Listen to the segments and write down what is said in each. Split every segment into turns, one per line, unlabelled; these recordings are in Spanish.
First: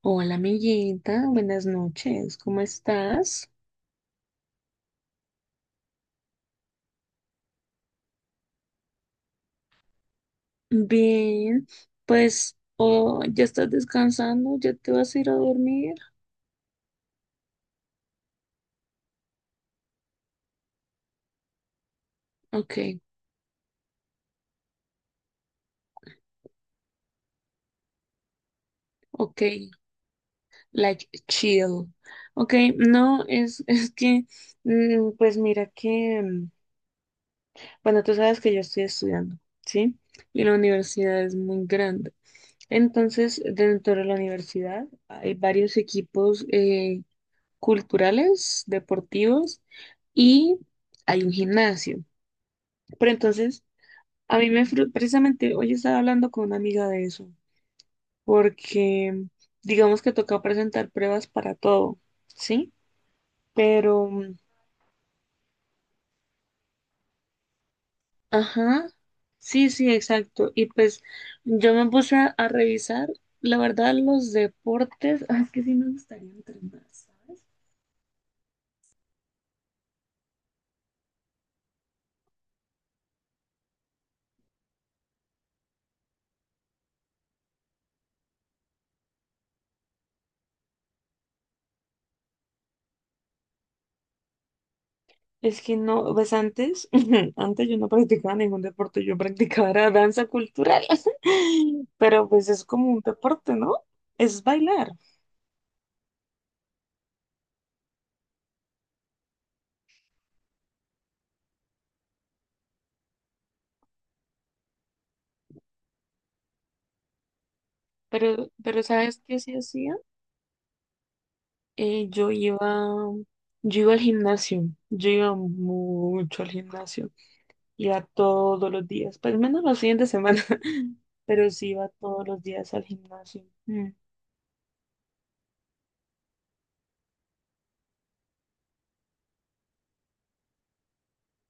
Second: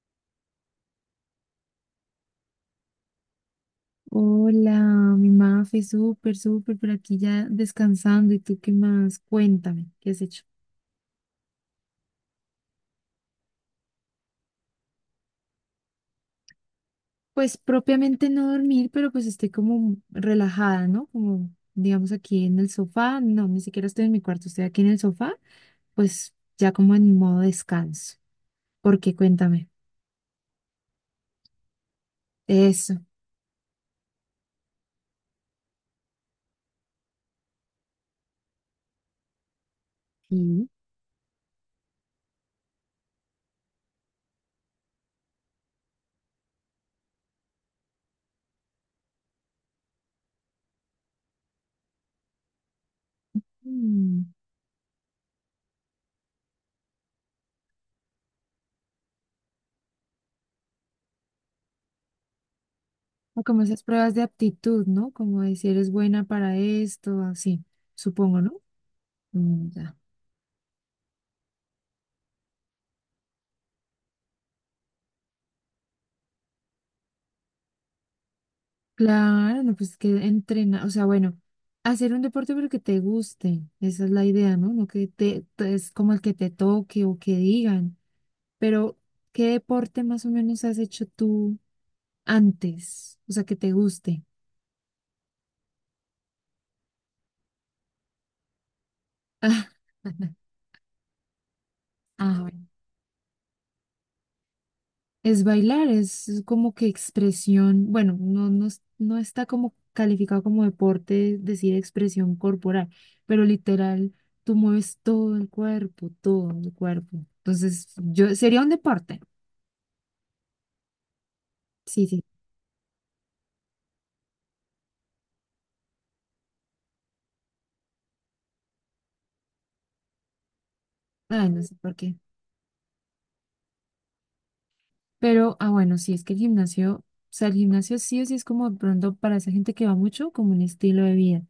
Hola, amiguita, buenas noches, ¿cómo estás?
Hola, mi Mafe, súper, súper, por aquí ya descansando. ¿Y tú qué más? Cuéntame, ¿qué has hecho?
Bien, pues, oh, ¿ya estás descansando? ¿Ya te vas a ir a dormir?
Pues propiamente no dormir, pero pues estoy como relajada, ¿no? Como digamos aquí en el
Ok,
sofá, no, ni siquiera estoy en mi cuarto, estoy aquí en el sofá, pues ya como en modo descanso. ¿Por qué?
ok,
Cuéntame.
like chill. Ok,
Eso.
no, es, es que, pues mira que, bueno, tú sabes que yo estoy estudiando, ¿sí? Y la
Sí.
universidad es muy grande. Entonces, dentro de la universidad hay varios equipos culturales, deportivos y hay un gimnasio. Pero entonces,
Mm,
a mí precisamente hoy estaba hablando con una amiga de eso, porque digamos que toca presentar pruebas para todo, ¿sí?
o como esas
Pero,
pruebas de aptitud, ¿no? Como de si eres buena para esto, así, supongo, ¿no?
ajá, sí,
Mm,
sí,
ya.
exacto. Y pues yo me puse a revisar, la verdad, los deportes, ah, es que sí me gustaría entrenar, ¿sabes?
Claro, no, pues que entrena, o sea, bueno, hacer un deporte pero que te guste, esa es la idea, ¿no? No que te, es como el que te toque o que digan, pero ¿qué deporte más o menos has hecho tú antes? O sea, que te guste.
Es que no, pues antes, antes yo no practicaba ningún deporte, yo
Ah,
practicaba era danza cultural, pero
ah,
pues es
bueno.
como un deporte, ¿no? Es bailar,
Es bailar, es como que expresión, bueno, no, no, no está como calificado como deporte decir expresión corporal, pero literal, tú mueves todo el cuerpo, todo el cuerpo. Entonces, yo sería un
pero
deporte.
¿sabes qué sí hacía?
Sí,
Eh,
sí.
yo iba, yo iba al gimnasio, yo iba mucho al gimnasio, iba todos los días, pues menos los fines de semana,
Ay,
pero
no
sí
sé
iba
por qué.
todos los días al gimnasio. Mm.
Pero, ah, bueno, sí, es que el gimnasio, o sea, el gimnasio sí o sí es como de pronto para esa gente que va mucho, como un estilo de vida.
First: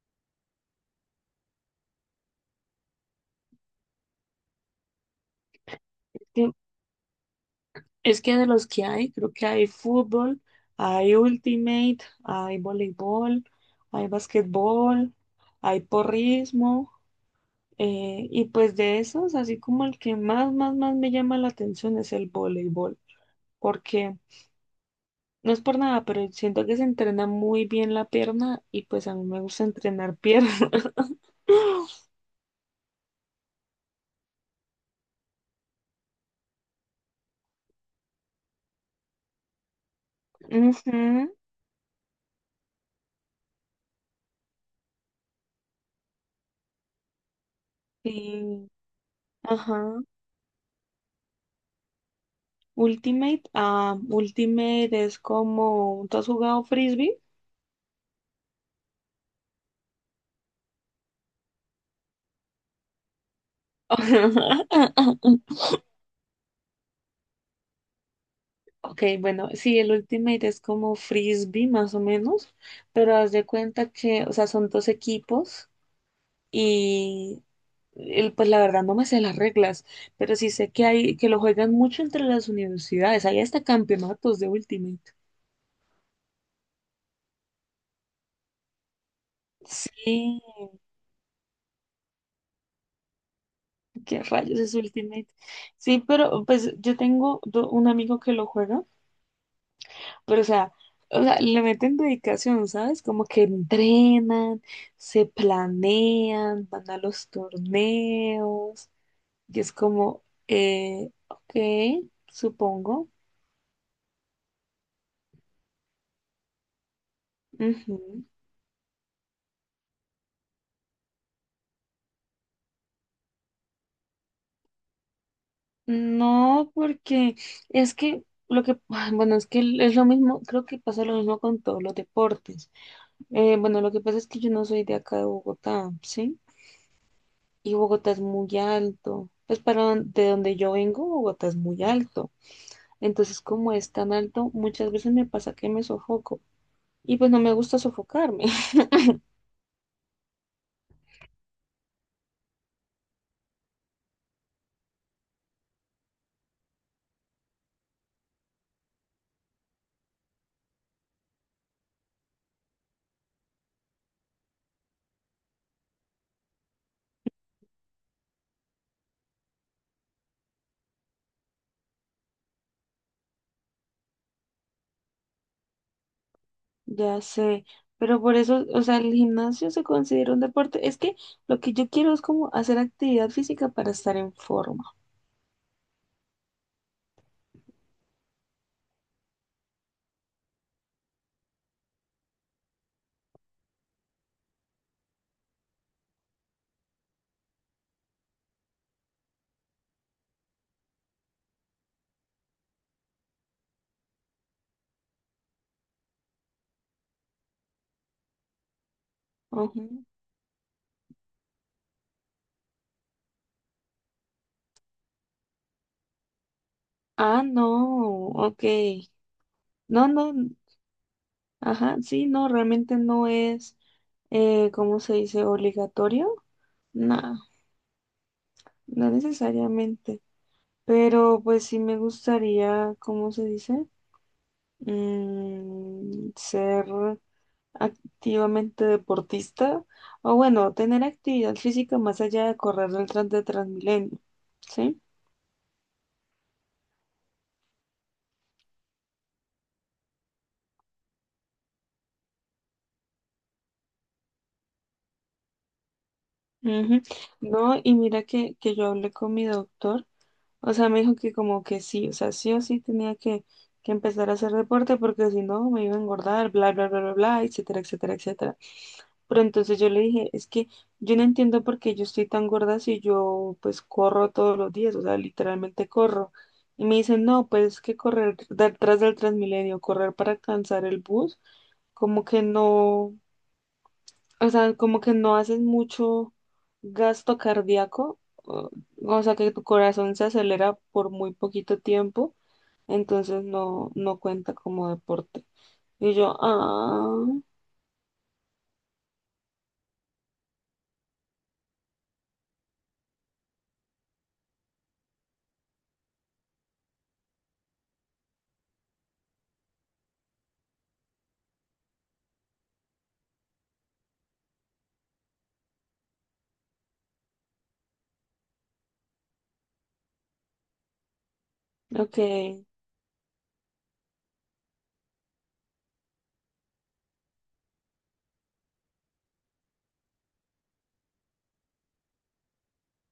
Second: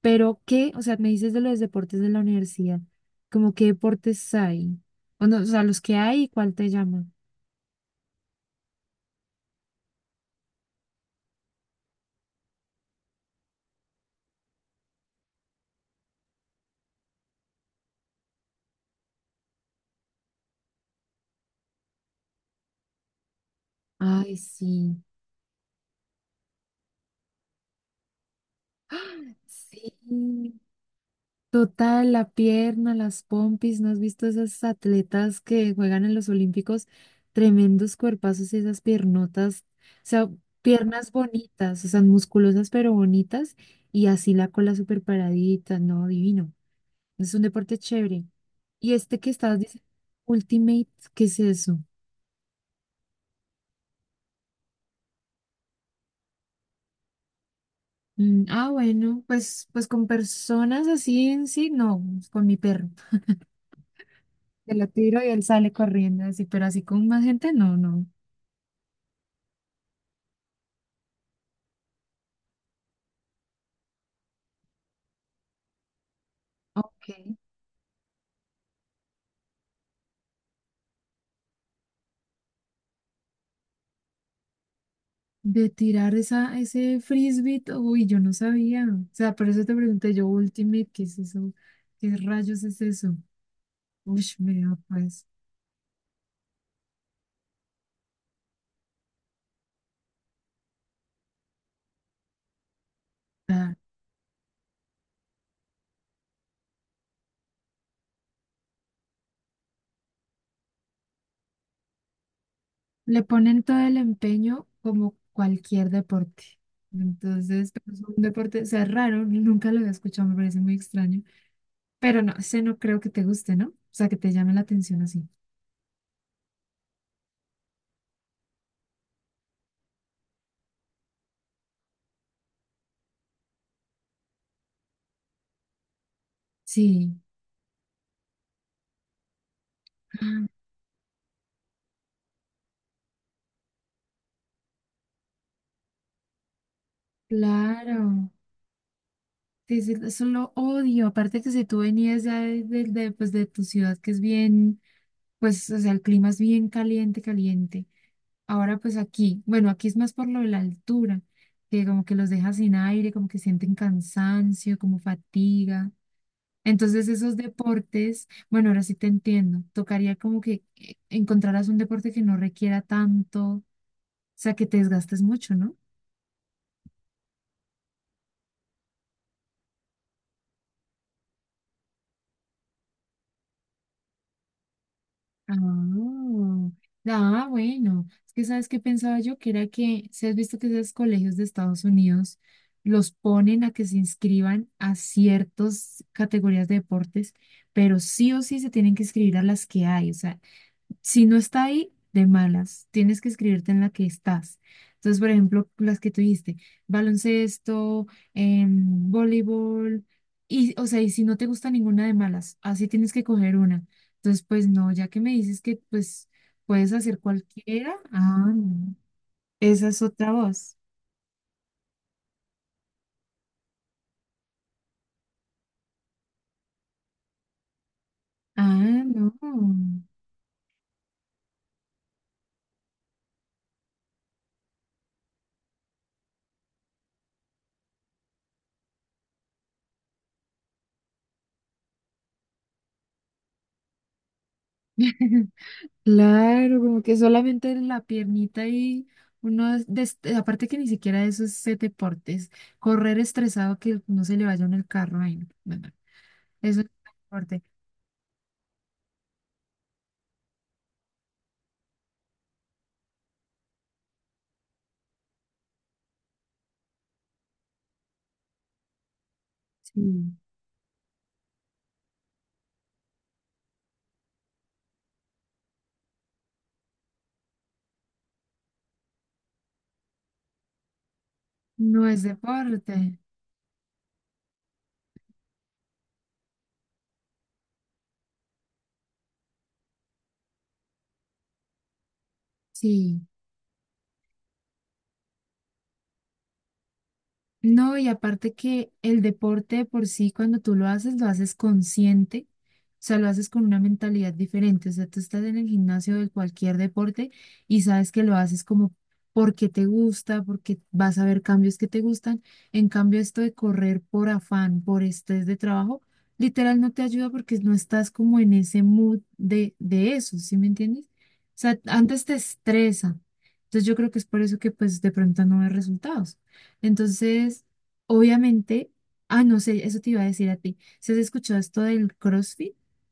Pero, ¿qué? O sea, me dices de los deportes de la universidad, como qué deportes hay. O, no, o sea, los que hay, ¿cuál te llama?
Es que de los que hay, creo que hay fútbol, hay ultimate, hay voleibol, hay basquetbol, hay porrismo. Y pues de esos, así como el que más, más, más me llama la atención es el voleibol. Porque
Ay, sí.
no es por nada, pero siento que se entrena muy bien la pierna y pues a mí
¡Ah!
me gusta entrenar pierna.
Sí, total, la pierna, las pompis, ¿no has visto esas atletas que juegan en los Olímpicos? Tremendos cuerpazos y esas piernotas, o sea,
Ujú,
piernas bonitas, o sea, musculosas pero bonitas y así la cola súper paradita, no, divino. Es un deporte chévere.
sí,
Y este que estás diciendo,
ajá.
Ultimate, ¿qué es eso?
Ultimate, ah, Ultimate es como, ¿tú has jugado frisbee?
Mm, ah, bueno, pues, pues con personas así en sí, no, con mi perro. Se lo tiro y él sale corriendo así, pero así con más gente, no, no.
Ok, bueno, sí, el Ultimate es como frisbee más o menos, pero haz de cuenta que, o sea, son dos equipos
Ok.
y pues la verdad no me sé las reglas, pero sí sé que hay, que lo juegan mucho entre las universidades, hay hasta campeonatos de Ultimate.
De tirar esa, ese frisbee, uy, yo no sabía. O sea, por eso te pregunté yo,
Sí,
Ultimate, ¿qué es eso? ¿Qué rayos es eso?
qué
Uy,
rayos es
mira, pues.
Ultimate. Sí, pero pues yo tengo un amigo que lo juega. Pero, o sea, le meten dedicación, ¿sabes? Como que
Ah,
entrenan, se planean, van a los torneos, y es como, ok, supongo.
le ponen todo el empeño como cualquier deporte. Entonces, pero es un
Ujú.
deporte, o sea, es raro, nunca lo había escuchado, me parece muy extraño. Pero no, ese no creo que te guste, ¿no? O sea, que te llame la atención así.
No, porque es que lo que, bueno, es que es lo mismo, creo que pasa lo mismo con todos los deportes. Bueno, lo que pasa es que yo no soy de acá de Bogotá, ¿sí?
Sí.
Y Bogotá es muy alto. Pues para de
Ah,
donde yo vengo, Bogotá es muy alto. Entonces, como es tan alto, muchas veces me pasa que me sofoco. Y pues no me gusta
claro.
sofocarme,
Sí, sí, eso lo odio. Aparte que si tú venías ya de, de, pues, de tu ciudad, que es bien, pues, o sea, el clima es bien caliente, caliente. Ahora, pues aquí, bueno, aquí es más por lo de la altura, que como que los deja sin aire, como que sienten cansancio, como fatiga. Entonces, esos deportes, bueno, ahora sí te entiendo. Tocaría como que encontraras un deporte que no requiera tanto, o sea, que te desgastes mucho, ¿no?
ya sé. Pero por eso, o sea, el gimnasio se considera un deporte. Es que lo que yo quiero es como hacer actividad física para estar en forma.
Ah, ah, bueno, es que sabes qué pensaba yo, que era que, si has visto que esos colegios de Estados Unidos los ponen a que se inscriban a ciertas categorías de deportes, pero sí o sí se tienen que inscribir a las que hay, o sea, si no está ahí, de malas, tienes que escribirte en la que estás. Entonces, por ejemplo, las que tuviste, baloncesto, voleibol,
Ujú.
y, o sea, y si no te gusta ninguna de malas, así tienes que coger una. Entonces, pues no, ya que me dices que pues puedes hacer
Ah, no,
cualquiera, ah,
ok.
no, esa es
No,
otra
no,
voz.
ajá, sí, no, realmente no es, ¿cómo se dice? ¿Obligatorio? No,
Ah,
no
no.
necesariamente. Pero pues sí me gustaría, ¿cómo se dice? Ser activamente deportista o bueno, tener actividad física más allá de correr el tras de Transmilenio, ¿sí?
Claro, como que solamente la piernita y uno, es aparte que ni siquiera eso es ese deporte, es correr estresado que no se le vaya en el carro. Ay, no, no, no, eso no es
Ujú.
deporte.
No, y mira que yo hablé con mi doctor. O sea, me dijo que como que sí, o sea, sí o sí tenía que empezar a hacer deporte porque si no me iba a engordar, bla, bla, bla, bla, bla, etcétera, etcétera, etcétera. Pero entonces yo le dije,
Sí.
es que yo no entiendo por qué yo estoy tan gorda si yo pues corro todos los días, o sea, literalmente corro. Y me dicen, no, pues es que correr detrás del Transmilenio, correr para alcanzar el bus,
No es
como que no.
deporte.
O sea, como que no haces mucho gasto cardíaco, o, o sea, que tu corazón se acelera por muy poquito tiempo,
Sí.
entonces no, no cuenta como deporte. Y yo, ah,
No, y aparte que el deporte de por sí, cuando tú lo haces consciente, o sea, lo haces con una mentalidad diferente, o sea, tú estás en el gimnasio de cualquier deporte y sabes que lo haces como porque te gusta, porque vas a ver cambios que te gustan, en cambio esto de correr por afán, por estrés de trabajo, literal no te ayuda porque no estás como en ese mood de eso, ¿sí me entiendes? O sea,
ok.
antes te estresa, entonces yo creo que es por eso que pues de pronto no ves resultados. Entonces, obviamente, ah, no sé, eso te iba a decir a ti. ¿Se has escuchado esto del CrossFit?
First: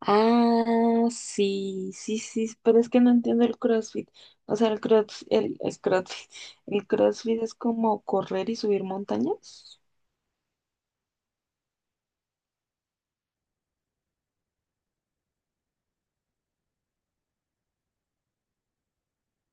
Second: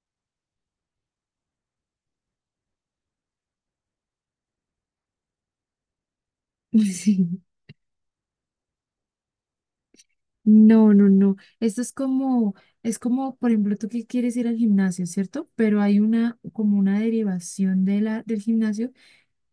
Ah, sí, sí, sí, sí, pero es que no entiendo el CrossFit. O sea, es CrossFit. El
Sí.
CrossFit es como correr y subir montañas.
No, no, no. Esto es como, por ejemplo, tú que quieres ir al gimnasio, ¿cierto? Pero hay una, como una derivación de la, del gimnasio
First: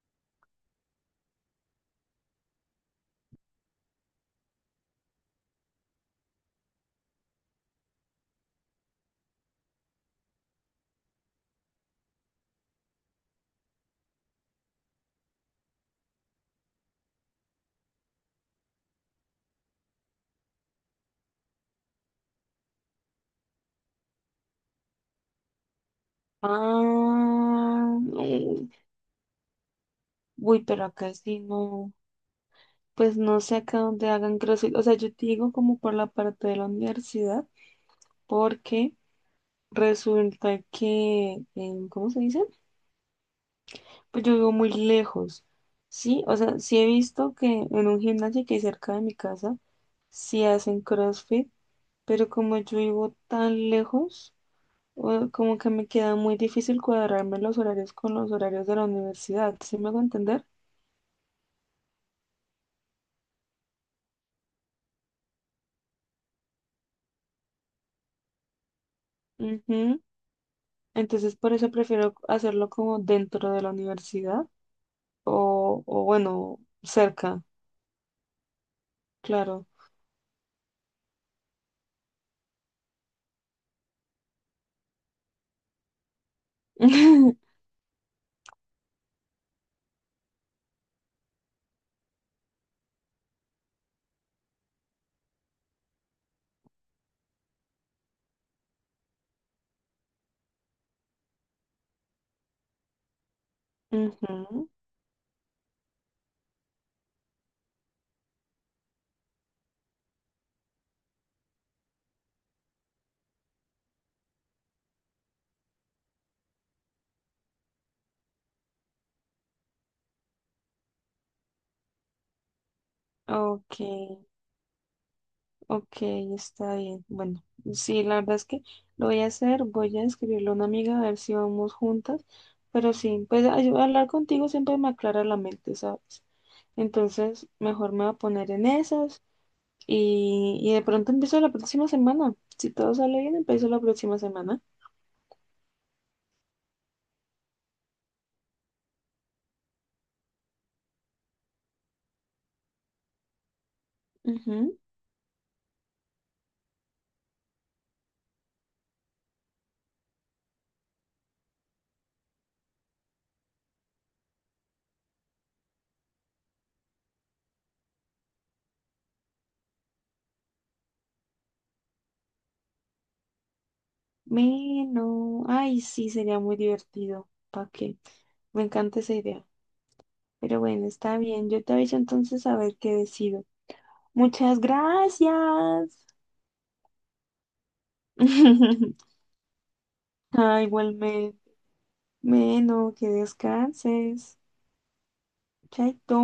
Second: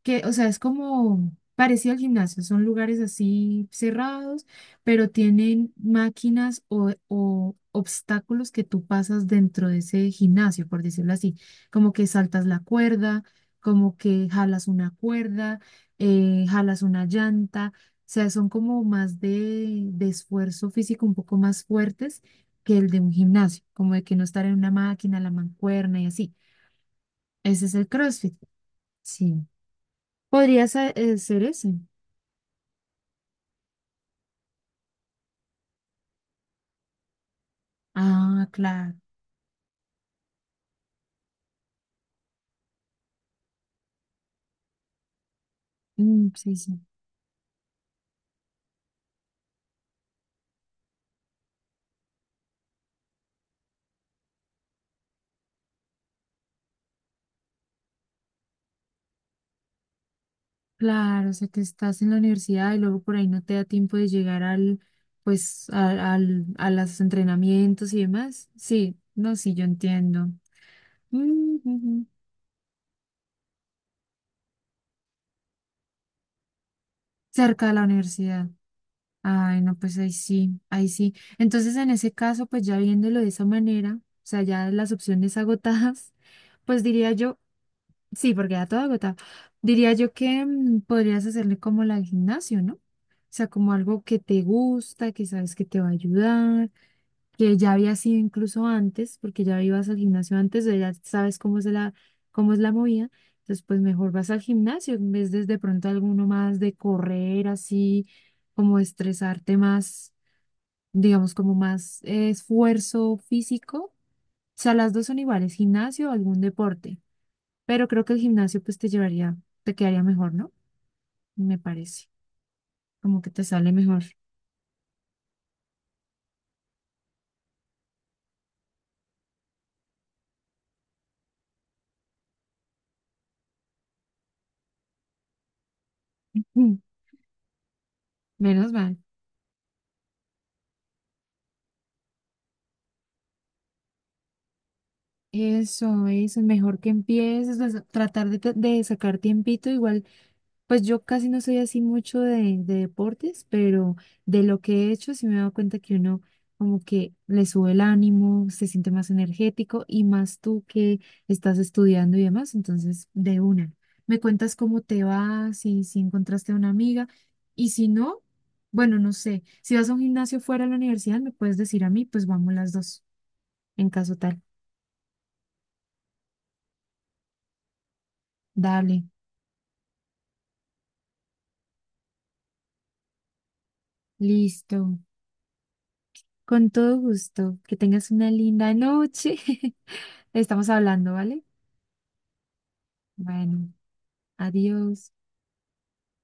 que, o sea, es como parecido al gimnasio, son lugares así cerrados, pero tienen máquinas o obstáculos que tú pasas dentro de ese gimnasio, por decirlo así, como que saltas la cuerda, como que jalas una cuerda, jalas una llanta, o sea, son como más de esfuerzo físico un poco más fuertes que el de un gimnasio, como de que no estar en una máquina, la mancuerna y así.
Ah,
Ese es el CrossFit.
mm,
Sí.
uy,
Podría
pero
ser,
acá sí
ser ese.
no. Pues no sé acá dónde hagan CrossFit. O sea, yo te digo como por la parte de la universidad,
Ah,
porque
claro.
resulta que, ¿cómo se dice? Pues yo vivo muy lejos. Sí,
Mm,
o
sí,
sea, sí
sí.
he visto que en un gimnasio que hay cerca de mi casa, sí hacen CrossFit, pero como yo vivo tan lejos, como que me queda muy difícil cuadrarme los horarios con los horarios de la universidad. ¿Sí me hago entender?
Claro, o sea que estás en la universidad y luego por ahí no te da tiempo de llegar al, pues, a, al, a los entrenamientos y demás. Sí, no, sí, yo
Ujú.
entiendo.
Entonces, por
Mm,
eso
ujú.
prefiero hacerlo como dentro de la universidad o bueno, cerca,
Cerca de la universidad. Ay,
claro.
no, pues ahí sí, ahí sí. Entonces, en ese caso, pues ya viéndolo de esa manera, o sea, ya las opciones agotadas, pues diría yo. Sí, porque ya todo agotado. Diría yo que mm, podrías hacerle como la del gimnasio, ¿no? O sea, como algo que te gusta, que sabes que te va a ayudar, que ya había sido incluso antes, porque ya ibas al gimnasio antes, o ya sabes cómo es la movida. Entonces, pues mejor vas al
Ujú,
gimnasio en vez de pronto alguno más de correr así, como estresarte más, digamos, como más esfuerzo físico. O sea, las dos son iguales, gimnasio o algún deporte. Pero creo que el gimnasio pues te llevaría, te quedaría mejor, ¿no? Me parece, como que te sale
ok,
mejor.
ok, está bien. Bueno, sí, la verdad es que lo voy a hacer, voy a escribirle a una amiga a ver si vamos juntas, pero sí, pues ay, hablar contigo siempre me aclara la mente, ¿sabes?
Mm,
Entonces, mejor me voy a poner en
menos mal.
esas y de pronto empiezo la próxima semana. Si todo sale bien, empiezo la próxima semana.
Eso es mejor que empieces a tratar de, de sacar tiempito. Igual pues yo casi no soy así mucho de deportes, pero de lo
Ujú.
que he hecho sí me he dado cuenta que uno como que le sube el ánimo, se siente más energético y más tú que estás estudiando y demás, entonces de una. Me cuentas cómo te va, si, si encontraste a una amiga y si no, bueno, no sé, si vas a un gimnasio fuera de la universidad me puedes decir a mí, pues vamos las dos, en caso tal.
Bueno, ay, sí, sería muy divertido. ¿Para qué? Me encanta
Dale,
esa idea. Pero bueno, está bien. Yo te aviso entonces a ver qué decido. Muchas
listo.
gracias.
Con todo gusto. Que tengas una linda noche.
Ah,
Estamos hablando,
igualmente.
¿vale?
Bueno, que
Bueno,
descanses.
adiós.
Chaito.